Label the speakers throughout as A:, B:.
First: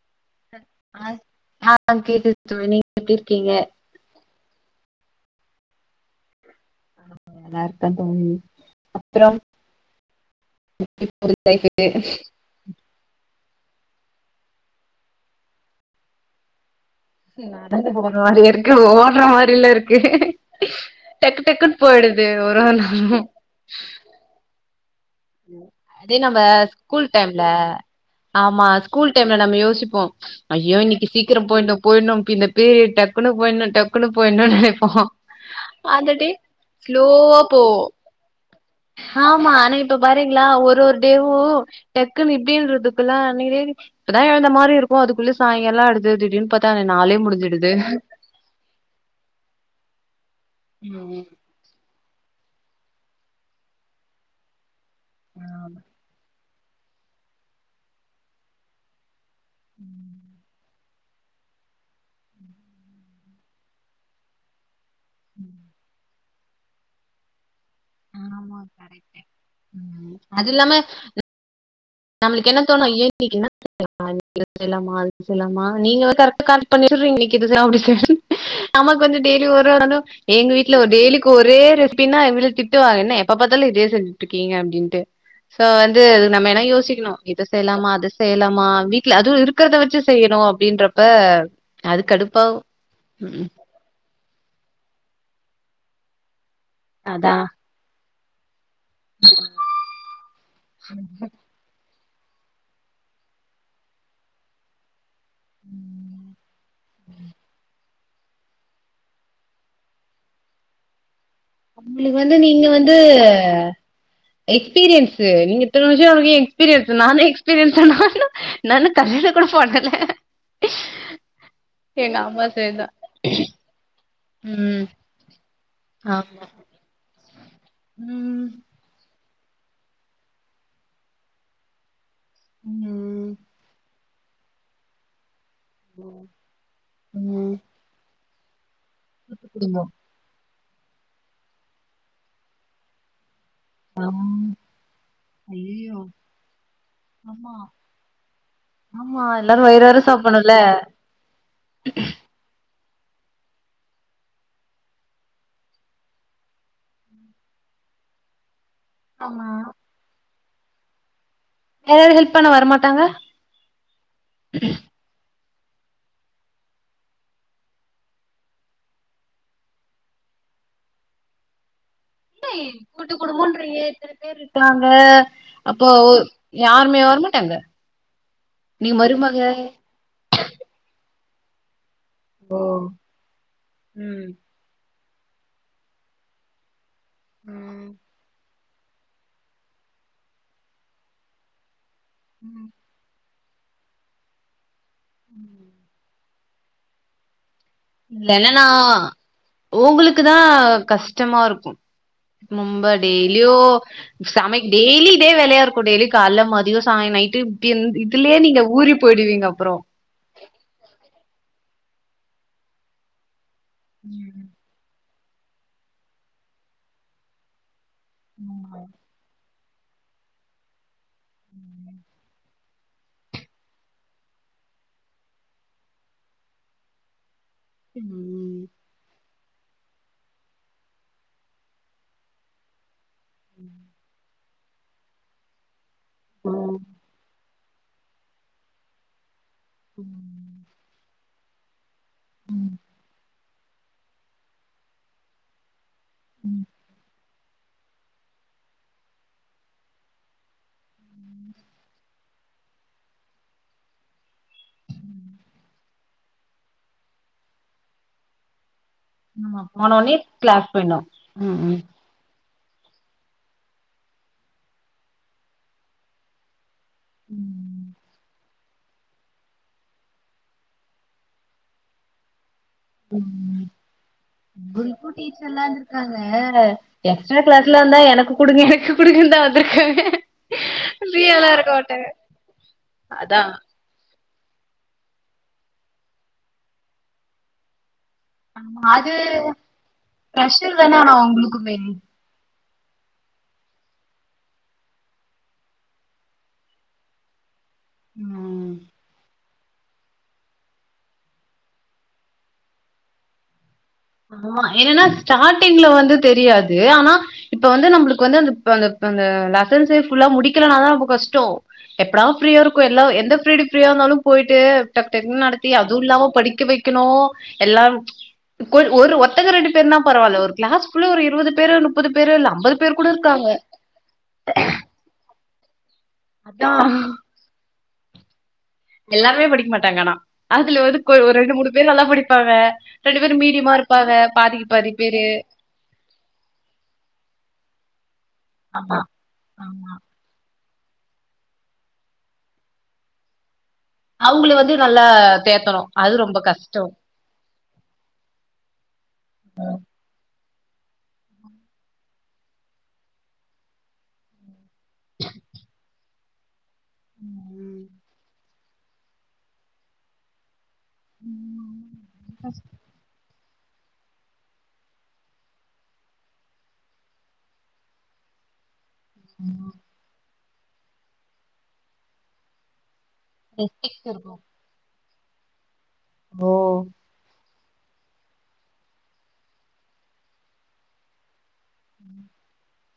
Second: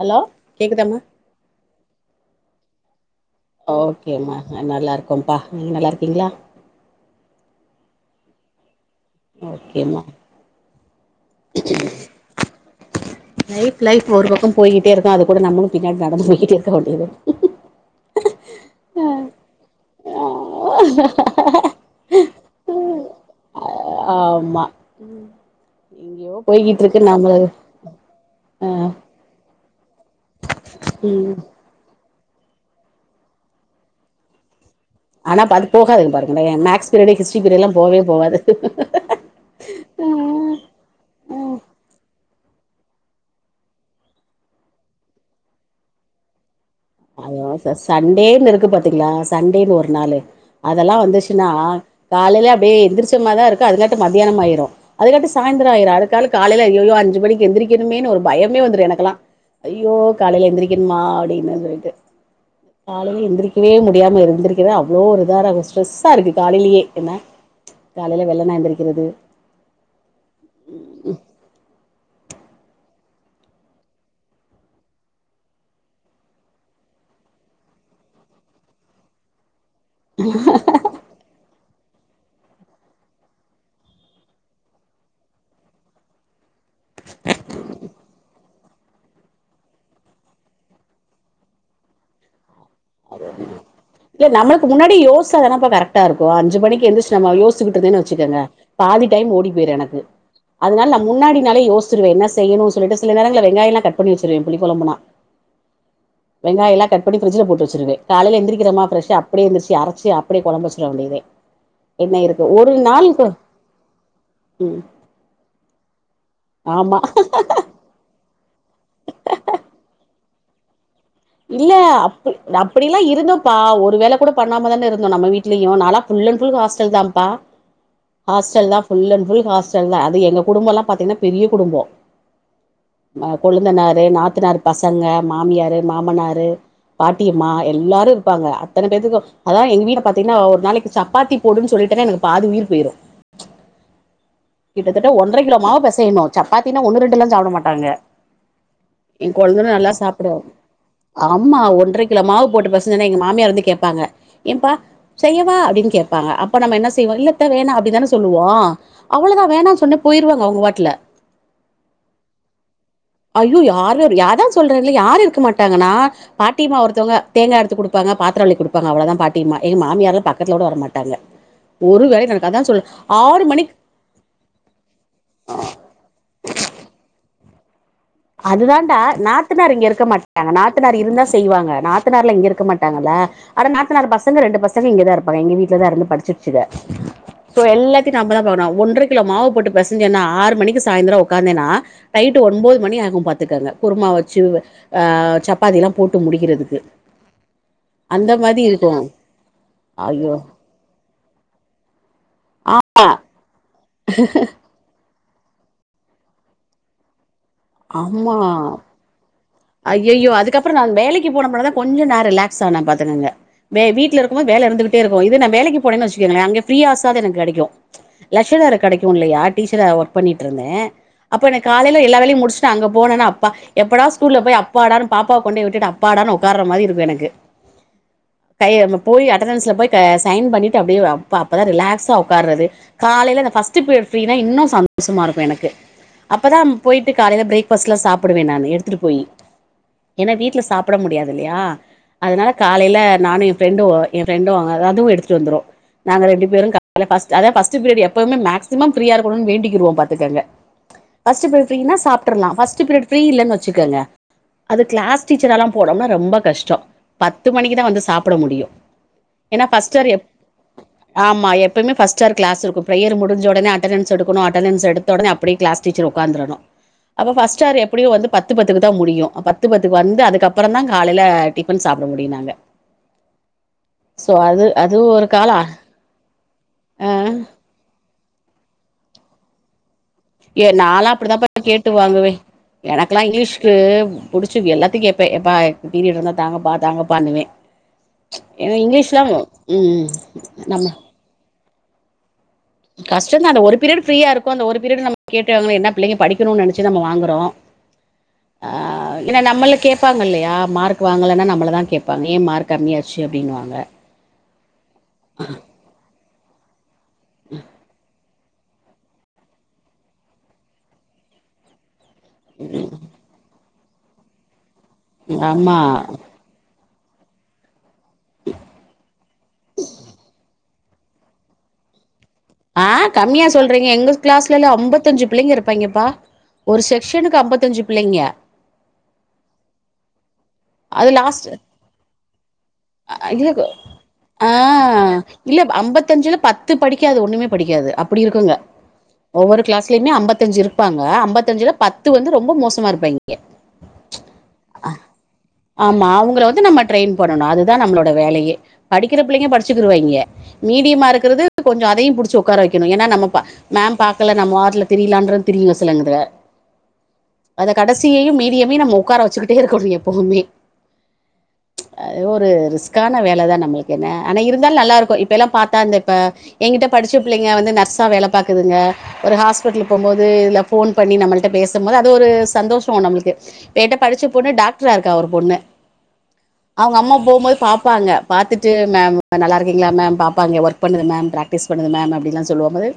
A: Hello? கேக்குதாமா
B: அ ஆ ஆ கேக்குது தோழி. நீங்க எப்டிர்க்கிங்க?
A: ஓகேம்மா நல்லா இருக்கோம்ப்பா நீங்க நல்லாருக்கீங்களா
B: நல்லா இருக்கே தோழி அப்றம்
A: ஓகேம்மா
B: [inaudible]
A: நைட் பிளைட் ஒரு பக்கோ போய்கிட்டே இருக்கு அது கூட நம்மளு பின்னாடி நடந்து போயிகிட்டே இருக்க வேண்டியதா
B: நடந்து போற மாரியா இருக்கு ஓடுற மாரில இருக்கு டக்கு டக்குன்னு படுது ஒரோலோ
A: ஆமா
B: அதே
A: எங்கேயோ
B: நம்ப
A: போய்கிட்டு இருக்கு
B: ஸ்கூல்
A: நாம
B: டைம்ல ஆமா
A: ஆ
B: ஸ்கூல் டைம்ல நம்ம யோசிப்போ ஐயோ இன்னக்கி
A: ம்
B: சீக்கிரோ போயுனு போயிடணு இந்த பீரியட் டக்குன்னு போயிடணு டக்குன்னு போயிடணு நெனைப்போ
A: ஆனா அது
B: அந்த
A: போகாதுங்க
B: டே
A: பாருங்களே மேக்ஸ் பீரியடு
B: ஸ்லோவா
A: ஹிஸ்ட்ரி பீரியட்லா
B: போவு
A: போவே போகாது
B: ஆமா ஆனா இப் பாரீங்களா
A: ம்
B: ஒரு ஒரு டேவு
A: ம்
B: டக்குன்னு இப்டின்றதுக்குல்ல அன்னக்கி தேதி இப்பதா எழுந்த மாரி இருக்கு அதுக்குள்ள சாயங்காலா ஆயிடுது திடீர்னு பாத்
A: அத ச சண்டேன்னு இருக்கு பாத்தீங்களா சண்டேன்னு ஒரு நாளு அதெல்லா
B: ம்
A: வந்துச்சுன்னா காலேல அப்டியே எந்திரிச்ச மாரிதா இருக்கு அதுங்காட்டு மத்தியானம் ஆயிரு அதுங்காட்டு சாயந்தரோ
B: ஆமா
A: ஆயிரு அதுக்கால காலேல அய்யயோ அஞ்சி மணி எந்திரிக்கனுமேன்னு ஒரு பயமே வந்துரு எனக்கெல்லா ஐயோ காலேல எந்திரிக் கணுமா அப்டின்னு சொல்லிட்டு காலேல எந்திரிக்கவே முடியாம எந்திரி கது அவ்வளோ ஒரு இதாதா
B: ம்
A: ஸ்ட்ரெஸ்ஸா இருக்கு காலேலயே என்ன காலேல வெள்ளன
B: ஆமா
A: எந்திரிக்கிறது
B: கரெக்ட் ம் அது இல்லாம நம்மளுக்கு என்ன தோணு ஐயோ இன்னிக்கி என்ன ஐயோ இன்னிக்கி இது செய்யலாமா அது செய்யலாமா நீங்க கரெக்ட் பண்ணி வச்சிர்றீங்க இன்னக்கி இதுதா அப்டி சொல்லிட்டு ஆமா கொஞ்சோ டெய்லி ஒரு ஒரு எங்க வீட்ல ஒரு டெய்லிக் கு ஒரே ரெசிபினா எங்க வீட்ல திட்டுவாங்க என்ன எப்ப பாத்தாலு இதே செஞ்சுட்டு இருக்கீங்க அப்டின்ட்டு சோ வந்து நம்ம என்ன யோசிக்கணு இத செய்யலாமா அத செய்யலாமா வீட் ல அதுவு இருக்கிறத வச்சு செய்யணு அப்டின்றப்ப அதுக்கடுப்பாகு
A: இல்ல நம்மளுக்கு முன்னாடி யோசிச்சா தானப்பா கரெக்டா இருக்கு அஞ்சி மணிக்கு எந்திச்ட்டு நம்ம
B: அதா
A: யோசி ச்சிகிட்டு இருந்தேன்னு வச்சுக்கங்க பாதி டைம் ஓடி போயிரு எனக்கு அதனால நா முன்னாடி நாளே யோசி சிருவே என்ன செய்யணு சொல்ட்டு சில நேரங்கள்ல வெங்காயல்லா கட் பண்ணி வச்சிருருவே புளிகொழம்புனா வெங்காயல்லா கட் பண்ணி ஃப்ரிட்ஜ்ல போட்டு வச் சிருவே காலேல எந்திரிக்கிறமா ஃப்ரெஷ்ஷா அப்டியே எந்திரிச்சி அரச்சி அப்டியே கொழம்பு வச்சிட வேண்டியதே
B: ஒங்களுக்கு
A: என்ன
B: வந்து
A: இருக்கு
B: நீங்க
A: ஒரு
B: வந்து
A: நாளுக்கு ம்
B: எக்ஸ்பீரியன்ஸ் நீங்க இத்தன வருசோ ஒங்களுக்கு எக்ஸ்பீரியன்ஸ்
A: ஆமா
B: நானு எக்ஸ்பீரியன்ஸ் ஆனா நா இன்னு கல்யாணோ கூட பண்ணல
A: இல்ல
B: எங்க
A: அப்
B: அம்மா செய்தா
A: அப்டிலா இருந்தோம்ப்பா ஒரு வேல கூட பண்ணாம
B: ம்
A: தான இருந்தோ நம்ம வீட்லயு நல்லா
B: ஆமா
A: ஃபுல் அண்ட் ஃபுல் ஹாஸ்டல் தாப்பா
B: ம்
A: ஹாஸ்டல் தா ஃபுல் அண்ட் ஃபுல் ஹாஸ்டல் தா அது எங்க குடும்பல்லா பாத்தீங்கன்னா பெரிய குடும்போ
B: ம்.
A: கொழுந்தனாரு நாத்தனாரு பசங்க மாமியாரு மாமனாரு பாட்டியம்மா
B: ம்.
A: எல்லாரு இருப்பாங்க அத்தன பேத்துக்கு
B: கூட்டு
A: அதா எங்க
B: குடும்பம்.
A: வீட பாத்தீங்கன்னா ஒரு நாளைக்கி சப்பாத்தி போடுன்னு சொல்லிட்டன்னா எனக்கு பாதி உயிர் போயிரு
B: அம்
A: கிட்டத்தட்ட ஒன்ற கிலோமாவு பெசயணு சப்பாத்தினா ஒன்னு ரெண்டுல்லா சாப்ட
B: ஆமா.
A: மாட்டாங்க
B: ஆமா.
A: ஏ
B: எல்லாரும்
A: கொழுந்தேல்லா
B: வயிறு
A: நல்லா
B: வயிற
A: சாப்டுவாரு
B: சாப்பிடணும்ல.
A: ஆம்மா ஒன்ரை கிலோ மாவு போட்டு பெச ஜென்ன எங்க மாமியார் வந்து கேட்பாங்க ஏம்பா செய்யவா அப்டின்னு கேப்பாங்க அப்ப நம்ம என்ன செய்வோ இல்லத்த வேணா அப்டித்தான சொல்லுவோ
B: ஆமா.
A: அவ்வளதா வேணான்னு சொன்ன போயிருவாங்க அவங்க வாட்ல
B: யாராது ஹெல்ப் பண்ண வர மாட்டாங்க
A: ஐயோ யாரு வர அதா சொல்றே இல்ல யாரு இருக்க மாட்டாங்கன்னா நா பாட்டியம்மா ஒருத்தவங்க தேங்கா எடுத்து குடுப்பாங்க பாத்தரோ வெளக்கி குடுப்பாங்க அவ்ளதா பாட்டியம்மா ஏ மாமியாரல்ல பக்கத்துலக் கூட வர மாட்டாங்க ஒரு வேலயு நடக்
B: ஏய் கூட்டு குடுபன்றீங்க இத்தன பேரு இருக்காங்க அப்போ ஒ யாருமேவ வர மாட்டாங்க
A: அது தாண்டா நாத்தனார் இங்க இருக்க மாட்டாங்க நாத்தனாரு இருந்தா செய்வாங்க நா த்தனார்லா இங்க இருக்க மாட்டாங்கல்ல அதா நாத்தநாரு
B: ம்.
A: பசங்க ரெண்டு ப சங்க இங்கதா இருப்பாங்க எங்க வீட்ல தா இருந்து படிச்சிட்சுக சோ எல்லாத்யு நம்பதா பாக்ணு ஒன்றக் கிலோ மாவு போட்டு பெசஞ்சன ஆறு மணிக்கு சாய்ந்திரோ உக்காந்தேனா நைட்டு ஒன்போது மணி ஆ வு பாத்துக்கங்க குருமா வச்சு அ சப்பாத்தில்லா போட்டு முடிக்கிறதுக்கு அந்த மாதி
B: இத்லென்னன்னா
A: இருக்கு
B: உங்களுக்கு தா
A: ஐயோ
B: கஷ் டமாருக்கு நம்ப டெய்லியு சமை டெய்லி இதே வேலயாருக்கு டெய்லி கால்ல மதியோ சாய நைட்டு இப்டி இந் இதுலயே நீங்க ஊரி போய்டுவீங்க அப்புறோ
A: அய்யய்யோ அதுக்கப்பறோ நா வேலைக்கு போனப்பர தா கொஞ்சோ நா ரிலாக்ஸ் ஆன பாத்துக்கங்க வே வீட்ல இருக்குமாபோத் வேல இருந்துகிட்டே இருக்கு இதே நா வேலைக்கு போனேன் வச்சுக்கேங்கல அங்க ஃபிரியா ஆசாது எனக் கெடைக்கு லஷ்ஷர் வேல
B: ஆமா.
A: கெடைக்கு இல்லையா டீச்சரா ஒர்க் பண்ணிட்டுருந்த அப்ப ந காலில எல்லா வேலையு முடிச்சு அங்க போனனா அப்பா எப்படா ஸ்கூல்ல போய் அப்பாடானு பாப்பாவா கொண்டொய் விட்டுட்டு அப்பாடானு உக்கார மாரி இருக்கு எனக்கு
B: ம்
A: கை அப்ன போயி அட்டணன்ஸ்ல போயி கை சைன் பண்ணிட்டு அப்டியே அப்பா அப்பதா ரிலாக்ஸா உக்காறது காலைல இந்த ஃபஸ்ட்டு பீரியட் ஃப்ரீனா இன்னு சந்தோஷமா இருக்கு எனக்கு அப்போ தா போய்ட்டு காலைல ப்ரேக் பஸ்லா சாப்பிடுவ நானு எடுத்துட்டு போயி
B: ம்.
A: ஏன்னா வீட்ல சாப்பிட முடியாது இல்லையா அதனால காலைல நானு எ ஃப்ரெண்டு எ ஃப்ரெண்டு அ அதுவு எடுத்துட்டு வந்துரு நாங்க ரெண்டு பேரு அ ஃபஸ்ட்டு அத ஃபாஸ்ட்டு பீரியடு எப்பவுமே மேக்சிமம் ஃபீரியா இருக்கணுன் வேண்டிக்கிருவோ பாத்துக்கங்க ஃபஸ்ட்டு பீரிட் ஃப்ரீனா சாப்டர்ல ஃபஸ்ட்டு பீரியட் ஃப்ரீ இல்லனு வெச்சுக்கங்க அது க்ளாஸ் டீச்சராலா போனோம்னா ரொம்ப கஷ்டோ பத்து மணிக்குதா வந்து சாப்பிட முடியு
B: ஆமா
A: ஏன்னா பஸ்ட்டாரு
B: போனோனே
A: எப்
B: கிளாஸ் போயிட்னு
A: ஆமா
B: ம் ம்
A: எப்பய்மே ஃபஸ் ஸ்டாரு க்ளாஸ் இருக்கு ப்ரையரு முடிஞ்ச ஒடன அட்டனன்ஸ் எடுக்கணு அட்டனன்ஸ் எடுத்த ஒடனே அப்படே க்ளாஸ் டீச்சர் ஒக்காந்தறனு அப்ப ஃபஸ்ட்டாரு எப்படியோ வந்து பத்து பத்துக்கு தா முடியு அ பத்து பத்துக்கு வந்து அதுக்கப்புறந்தா காலைல டிஃபன் சாப்பட முடியு நாங்க
B: ம்
A: சோ அது அது
B: [unintelligible]
A: ஒரு
B: டீச்சர்லா
A: காலம்
B: இருக்காங்க
A: ஆ
B: எக்ஸ்டா க்ளாஸ் லா இந்தா எனக்கு குடுங்க எனக்கு குடுங்கன் தா வந்திருக்காங்க
A: ஏ நாலா அப்படித்தாம்பா
B: ஃப்ரீயாலா இருக்க
A: கேட்டு
B: மாட்டாங்க
A: வாாங்குவே எனக்கலா
B: அதா
A: இங்க்லீஷ்க்கு புடிச்சு எல்லாத்தியு கேப்பே எப்பா பீரியட் இருந்தா தாங்கப்பா தாங்கப்பானுவே ஏன்னா இங்க்லீஷ்லா ம் நம்ம
B: அவ்ங்குளுக்குமே
A: கஷ்டந்தா அந்த ஒரு பீரியடு ஃப்ரீயா இருக்கு அந்த ஒரு பீரியடு நம் கேட்டு அதுவு என்ன பிள்ளைங்க படிக்கணுன் நெனச்சி நம்ம வாங்குறோ
B: ம்
A: ஆ அ ஏன்ன நம்மள கேப்பாங்க இல்லையா மார்க் வாங்கலன்னா நம்மள தா கேப்பாங்க ஏ மார்க் கம்மியாச்சு அப்டின்னுவாங்க
B: ஆமா என்னனா ஸ்டாடிங்ல வந்து தெரியாது ஆனா இப்ப வந்து நம்பளுக்கு வந்து அந்த ப அந்த இப்ப அந்த லெசன்சே ஃபுல்லா முடிக்கலனா தா ரொம்ப கஷ்டோ எப்படா ப்ரீயா இருக்கு எல்லா எந்த ப்ரீடு ஃப்ரியா இருந்தாலு போய்ட்டு டக் டக்னு நடத்தி
A: ஆமா
B: அது இல்லாம படிக்க வைக்கணு எல்லா கொ ஒரு ஒர்த்தங்க ரெண்டு பேருனா பரவால ஒரு க்ளாஸ் குள்ள ஒரு இருவது பேரு நுப்பது பேரு எல்லாம்
A: ஆ கம்மியா சொல்றீங்க எங்கஸ் க்ளாஸ்லெல்லா அம்பத்தஞ்சு பிள்ளைங்க இருப்பாய்ங்கப்பா ஒரு
B: அதான்
A: செக்க்ஷனுக்கு அம்பத்தஞ்சு பிள்ளைங்க
B: எல்லார்மே படிக் மாட்டாங் ஆனா அதுல வந்து
A: அது
B: கொ ஒரு
A: லாஸ்ட்
B: ரெண்டு மூணு பேர் நல்லா படிப்பாங்க ரெண்டு பேரு
A: இல்ல
B: மீடியமா இருப்பாங்க
A: ஆ
B: பாதிக்கு பாதி பேரு
A: இல்ல அம்பத்தஞ்சுல பத்து படிக்காது ஒண்ணுமே படிக்காது அப்பிடி இருக்குங்க
B: ஆமா
A: ஒவ்வொரு
B: ஆமா
A: க்ளாஸ்லையுமே அம்பத்தஞ்சு இருபாங்க அம்பத்தஞ்சுல பத்து வந்து ரொம்ப மோசமா இருப்பாய்ங்க
B: அவுங்கள வந்து நல்லா தேத்தணும்
A: ஆமா
B: அது ரொம்ப
A: அவுங்கள வந்து நம்ம
B: கஷ்டம்
A: ட்ரெயின் பண்ணணு அதுதா நம்ளோட வேலையே படிக்கிற பிள்ளைங்க படிச்சுக்கிருவாங்கே மீடியமா இருக்கிறது கொஞ்சம் அதயும் புடிச்சு உட்கார வைக்கணும் ஏன்னா நம்மப்பா மேம் பாக்கல நம்ம வாட்ல திரில்லான்றத் திரியுங்க சிலன் இதுக அந்த கடைசியையும் மீடியமே நம்ம உட்கார வச்சுக்கிட்டே இருக்கணும் எப்பவுமே அது ஒரு ரிஸ்க்கான வேலை தான் நம்பளுக்கு என்ன ஆனா இருந்தாலும் நல்லாருக்கும் இப்பெல்லாம் பாத்தா இந்த இப்ப என்கிட்ட படிச்ச பிள்ளைங்க வந்து நர்ஸா வேல பாக்குதுங்க ஒரு ஹாஸ்பிட்லு போகும்போது இல்ல ஃபோன் பண்ணி நம்மள்ட்ட பேசும்போது அது ஒரு சந்தோஷம் நம்ளுக்கு என்ட
B: ரெஸ்பெக்ட்
A: படிச்ச
B: இருக்கும்
A: பொண்ணு டாக்ட்ரா இருக்கா ஒரு பொண்ணு
B: ஓ
A: அவுங்க அம்மா போவுபோது பாப்பாங்க பாத்துட்டு மேம் நல்லாருக்கீங்களா மேம் பாப்பாங்க ஒர்க் பண்ணுற மேம் மிஸ் பன்னுவ மேம் அப்டின்லாம் சொல்லுவாங்க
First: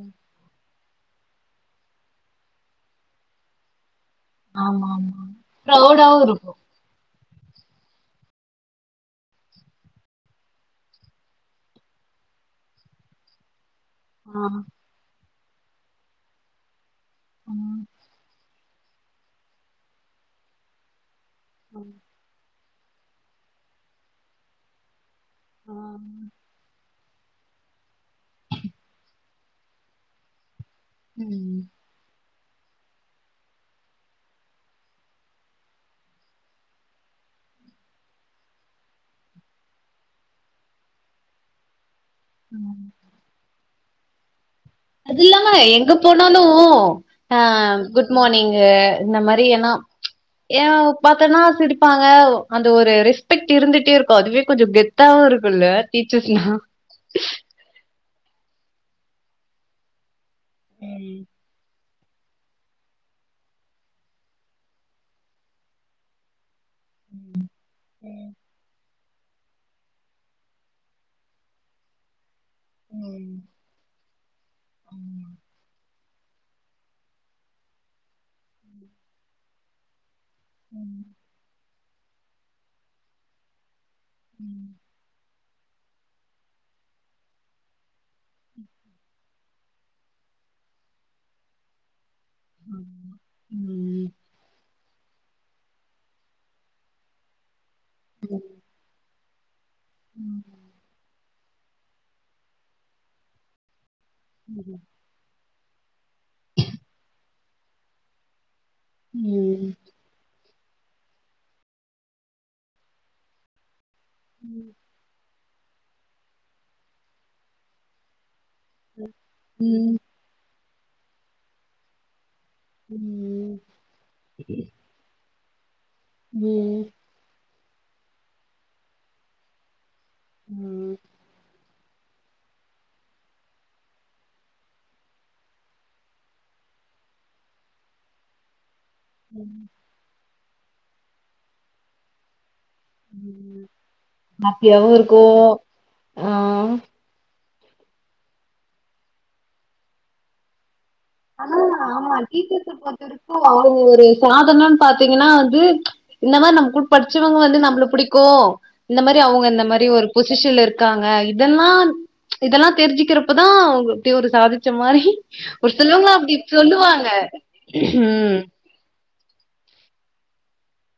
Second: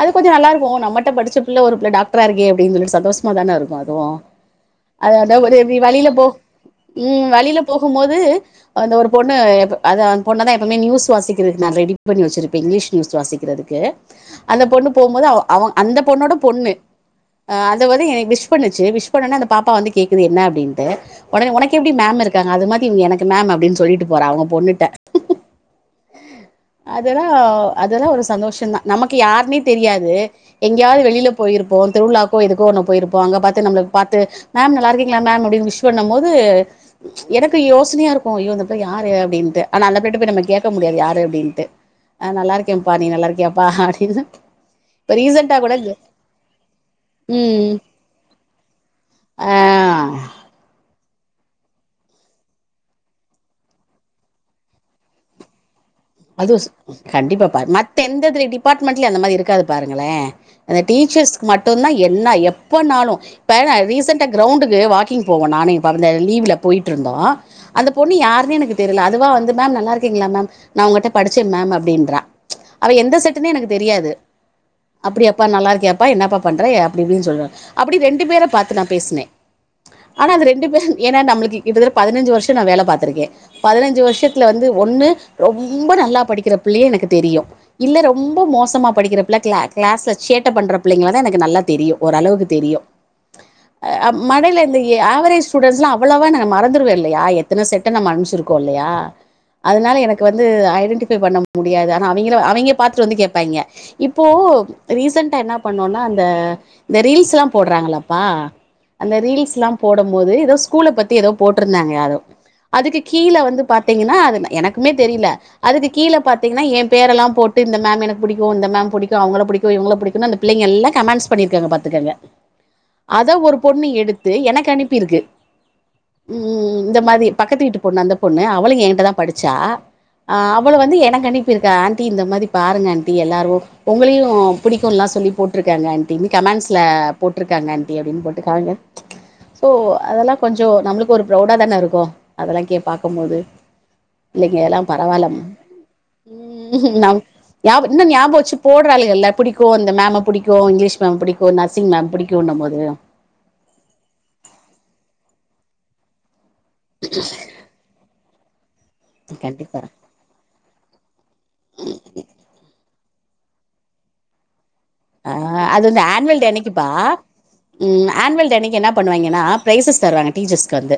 A: அது கொஞ்சோ நல்லா இருக்கும் நம்மட்ட படிச்ச பிள்ள ஒரு பிள்ள டாக்டரா இருக்கே அப்டின் சொல்லிடு சந்தோஷமா தான இருக்கு அதுவும்
B: ஆமா
A: அதா
B: ஆமா
A: அது வந்து [unintelligible] வளியில போ
B: ப்ரௌடாவும் இருக்கும்
A: ம் வளியில போகும் போது அந்த ஒரு பொண்ணு எப் அ அந்த பொண்ண தா எப்பமே நியூஸ் வாசிக்கிது நா ரெடி பண்ணி வச்சிருப்பே இங்லீஷ் நியூஸ் வாசிக்றதுக்கு
B: ஆ,
A: அந்த பொண்ணு போம்போது அவ அந்த பொண்ணோட பொண்ணு்
B: ஆ,
A: அ அத வந்து எனக் விஷ் பண்ணுச்சு விஷ் பண்ணன்னொ அந்த பாப்பா வந்து கேக்குது என்ன அப்டின்ட்டு ஒடனே உனக்கு
B: ஆ,
A: எப்படி மேம் இருக்காங்க அது மாதி இவுங்க எனக் கு மேம் அப்டின்னு சொல்லிட்டு போறா அவுங்க பொண்ணுட்ட
B: ஆ
A: அதெல்லா அதெல்லா ஒரு சந்தோஷொ தான் நமக்கு யாருன்னே தெரியாது எங்கேயாது வெளியில
B: ம்,
A: பெயிருப்போம் திருவிளாவுக்கோ எதுக்கு ஒன்னு போயிருப்போம் அங்க பாத்து நம்மள பாத்து மேம் நல்லாருக்கீங்களா மேம் அப்டின்னு விஷ் பண்ணும் போ து எனக்கு யோசனியா இருக்கும் ஐயோ இந்த புள்ள யாரு அப்டின்ட்டு ஆனா அந்த பிள்ளட்ட போயி நம்ம கேட்க முடியாது யாரு அப்டின்ட்டு ஆ நல்லா
B: ம்.
A: இருக்கேன்ப்பா நீ நல்லா இருக்கியாப்பா அப்டினு
B: அது இல்லாம எங்க போனாலு அ
A: ம்
B: குட் மான்னிங்கு இந்த மாரி எல்லா
A: ஆ
B: ஏ பாத்தன்னா சிரிப்பாங்க அந்த ஒரு ரெஸ்பெக்ட் இருந்துட்டே ருக்கும் அதுவே கொஞ்சம் கெத்தாவும் இருக்கும்ல்ல
A: அதுவு ச கண்டிப்பாப்பா மத் த்த எந்ததுல டிபாட்மெண்ட்ல அந்த மாரி இருக்காது பாருங்களே அந்த டீச்சர்ஸுக்கு மட்டுந்தா என்னா எப் எப்பனாலு பேன ரீசெண்டா கிரௌண்டுக்கு வாக்கிங் போவு நானு ஏ பரந்தயாரு லீவ்ல போயிட்டு இருந்தோம் அந்த பொண்ணு யாருன்னே எனக்கு தெரில அதுவா வந்து மேம் நல்லா இருக்கீங்களா மேம் நா உங்கட்ட படிச்சேங் மேம் அப்டின்றா அவ
B: ம்
A: எந்த
B: ம்
A: செட்டுன்னு எனக்கு தெரியாது அப்டியாப்பா நல்லா இருக்கியாப்பா என்னப்பா பண்ற அப்டி இப்டினு சொல்வ அப்டி ரெண்டு பேர பாத்து நா பேசுனே ஆனா அந்த ரெண்டு பேரும் ஏன்னா நம்மளுக்கு கிட்டத்தட்ட பதினஞ்சு வருஷோ நா வேல பாத்திருக்கே பதின ஞ்சு வருஷத்துல வந்து
B: ம்
A: ஒண்ணு ரொம்ப நல்லா படிக்கிற பிள்ளைய எனக்கு தெரியு இல்ல ரொம்ப மோசமா படிக்கிற பிள்ள க்ளா க்ளாஸ்ல சேட்ட பண்ற பிள்ளைங்கள தா எனக்கு நல்லா தெரியு ஓரளவுக்கு தெரியு
B: ம்
A: அ மடையில இந்தய ஆவரேஜ் ஸ்டூடன்ஸ்லா அவ்வளவா எனக்கு மறந்துருவே இல்லயா எத்தன செட்ட நம்ம அனுப்ச்சிருக்கோ இல்லயா அதனால என க்கு வந்து
B: ஆமா
A: ஐடென்டிஃபை பண்ண முடியாது ஆனா அவைங்கள அவைங்க பாத்துட்டு வந்து கேப்பாய்ங்க இப்போ
B: ம்
A: ரீசென்டா என்ன பண்ணோனா அந்த இந்த ரீல்ஸ் எல்லா போடுறாங்களப்பா அந்த ரீல்ஸ் எல்லா
B: ம் ம்
A: போடம் போது ஏதோ ஸ்கூல பத்தி ஏதோ போட்ருந்தாங்க யாரோ அதுக்கு கீழ வந்து பாத்தீங்கன்னா அதுன எனக் கீழ அதுக்கு கீழ பாத்தீங்கன்னா ஏன் பேரெல்லா போட்டு இந்த மேம் எனக்கு பிடிக்கும் இந்த மேம் புடிக்கும் அவங்கள புடிக்கும் இவங்கள
B: ம்
A: புடிக்குனு அந்த பிள்ளைங்க எல்லா கமெண்ட்ஸ் பண்ணிருக்காங்க பாத்துக்கங்க
B: ம்
A: அத ஒரு பொண்ணு எடுத்து எனக்கு அனுப்பிருக்கு ம் இந்த மாதி பக்கத்து வீட்டு பொண்ணு அந்த பொண்ணு அவளு ஏன்கிட்டதா படிச்சா ஆ அவள வந்து
B: ம்
A: எனக்கனிப்பிருக்கா ஆன்ட்டி இந்த மாரி பாருங்க ஆன்ட்டி எல்லாரு உங்களையு புடிக்குலா சொல்லி போட்ருக்காங்க ஆன்ட்டினு கமண்ட்ஸ்ல போட்ருக்காங்க ஆன்ட்டி அப்டின்னு போட்டுக்காமிக்கா
B: ம்
A: சோ அதெல்லா கொஞ்சோ நம்மளுக்கு ஒரு ப்ரௌடா தான இருக்கூ அதெல்லா கே பாக்கும் போது
B: ம்
A: பிள்ளைங்க எல்லா
B: ஹாப்பியாவு இருக்கு
A: பரவாலம்
B: ஆ
A: ம் நம் ஞாபு இன்னு ஞாபு வச்சு போடுறாளுகல்ல புடிக்கு இந்த மேம புடிக்கு இங்க்லீஷ் மேம் பிடிக்கு நர்சிங் மேம் பிடிக்குண்ண மோது
B: போ அவுங்க ஒரு சாதன பாத்தீங்கனா வந்து இந்த மாரி நம்மு கூட் படிச்சவங்க வந்து நம்ள புடி கோ இந்த மாரி அவுங்க இந்த
A: கண்டிப்பா
B: மாரி ஒரு பொசிஷன்ல இருக்காங்க இதெல்லா இதெல்லா தெரிஞ்சுக்கிறப்ப தா இப்டி ஒரு சாதிச்ச மாரி
A: ஆ
B: ஒரு
A: அது வந்து
B: சிலவங்க அப்டி
A: ஆன்வல் டே அன்னைக்கி பா
B: சொல்லுவாங்க
A: ம் ஆன்வல் டே அன்னைக்கு என்ன பண்ணுவாய்ங்கனா ப்ரைசஸ் தருவாங்க டீச்ஜர்ஸ்கு வந்து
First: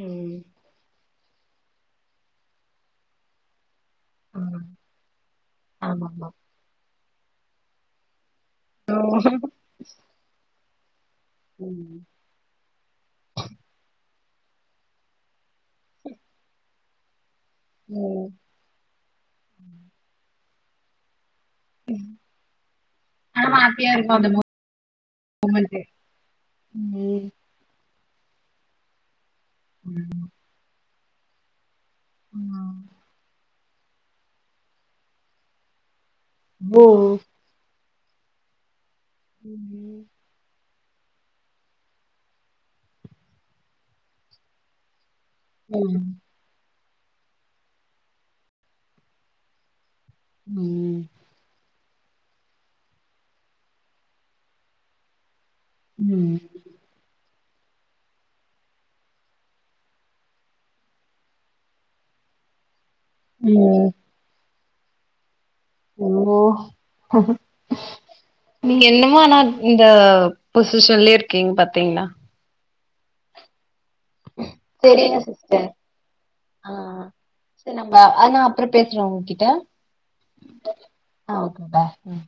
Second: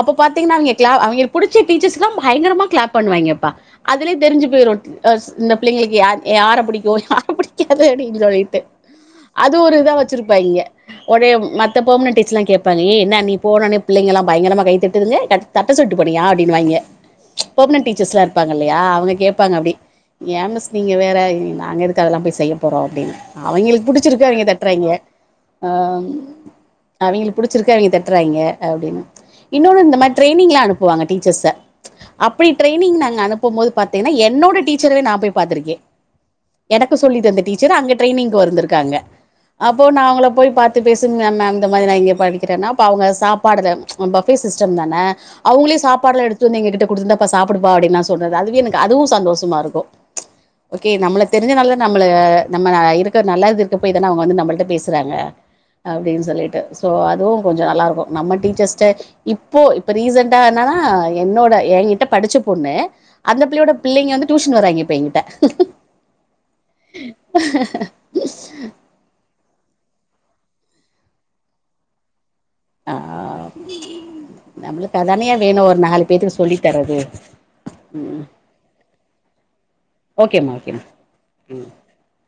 A: அப்போ பாத்தீங்ன்னா அவீய்ங்க க்ளா அவீய்ங்க புடிச்ச டீச்சர்ஸ்குலா பயங்கரமா க்ளாப் பண்ணுவாய்ங்க பா அதுலே
B: ஆ
A: தெரிஞ்சு போய்ரு அஸ் இந்த பிள்ளைங்குளுக்கு
B: ஆமா
A: யா
B: ஆமா
A: யார பிடிக்கு யார புடிக்காது அப்டீன் சொல்லிட்டு அது ஒரு இதா வச்சிருப்பாய்ங்க ஒரே மத்த
B: ம்
A: பேர்ம்ன டீச்லா கேப் பாங்க ஏ என்ன நீ போனோனே பிள்ளைங்கெலா பயங்கரமா கை தட்டுதுங்க கட் தட்ட சொல்ட்டு போனியா அப்டினுவாய்ங்க பெர்ம்னன் டீச்சர்ஸ்லா
B: ம்
A: இருப்பாங்க இல்லயா அவுங்க கேப்பாங்க அப்டி ஏன் மிஸ் நீங்க வேற நாங்க எதுக்கு அதெல்லா போய் செய்ய அப்டின்
B: ஆனா
A: அவைங்களுக்
B: ஹாப்பியா இருக்கு
A: புடிச்சிருக்கு
B: அந்த
A: அவீய்ங்க தட்டுறாய்ங்க
B: மூமெண்ட்டு
A: அம்
B: ம்
A: அவீங்கிளுக் புடிச்சிருக்கு அவீய்ங்க தட்டுறாய்ங்க அப்டின்னு இன்னொன்னு இந்த
B: ம்.
A: மாரி டிரைனிங்லா அனுப்புவாங்க டீச்சர்ஸ்ஸ அப்டி ட்ரைனிங் நாங்க அனுப்பமோது பாத்தீங்கனா என்னோட டீச்சரவே நா போய் பாத்திருக்கே
B: ஓ
A: எனக்கு சொல்லி தந்த டீச்சர் அங்க ட்ரைனிங்கு வருந்துருக்காங்க அப்போ
B: ம்
A: நா அவுங்கள போய் பா த்து பேசுன மேம் இந்த மாரி நா இங்க படிக்கிறேனா அப்ப அவுங்க சாப்பாடுல ம் அ பஃபே சிஸ்டம் தான அவுங்குளே
B: ம்
A: சாப்பாடுலா எடுத்துட் வந்து எங்க கிட்ட குடுத்து இந்தாப்பா சாப்புடுப்பா அப்டினா சொன்னது அதுவே எனக்கு அதுவு சந்தோஷமா இருக்கு ஓகே
B: ம்
A: நம்ள தெரிஞ்சனால்தா நம்மள நம்ம இருக்க நல்லாது இருக்க போய் தான அவுங்க வந்து நம்மள்ட்ட பேசுறாங்க அப்டின்
B: ம்
A: சொல்லிட்டு சோ அதுவு கொஞ்ச நல்லா இருக்கு நம்ம டீச்சர்ஸ்ட்ட இப்போ இப்ப ரீசன்டா என்னனா என்னோட என்கிட்ட படிச்ச பொண்ணு அந்த பிள்ளையோட
B: ம்.
A: பிள்ளைங்க வந்து டியூஷன் வராய்ங்க இப்ப ஏங்கிட்ட
B: ஓ நீங்க என்னமு ஆனா இந்த பொசிஷன்லே இருக்கீங் பாத்தீங்ளா
A: ஆ நம்ளுக்
B: செரிங்க
A: அதானையா
B: சிஸ்டர்
A: வேணு ஒரு நாலு பேத்துக்கு சொல்லி
B: ஆ
A: தரது
B: சரி நம்ப ஆ நா அப்ற பேஸ்றே உங்கிட்ட
A: ஓகேம்மா ஓகேம்மா
B: ஆ ஓகே பா ம்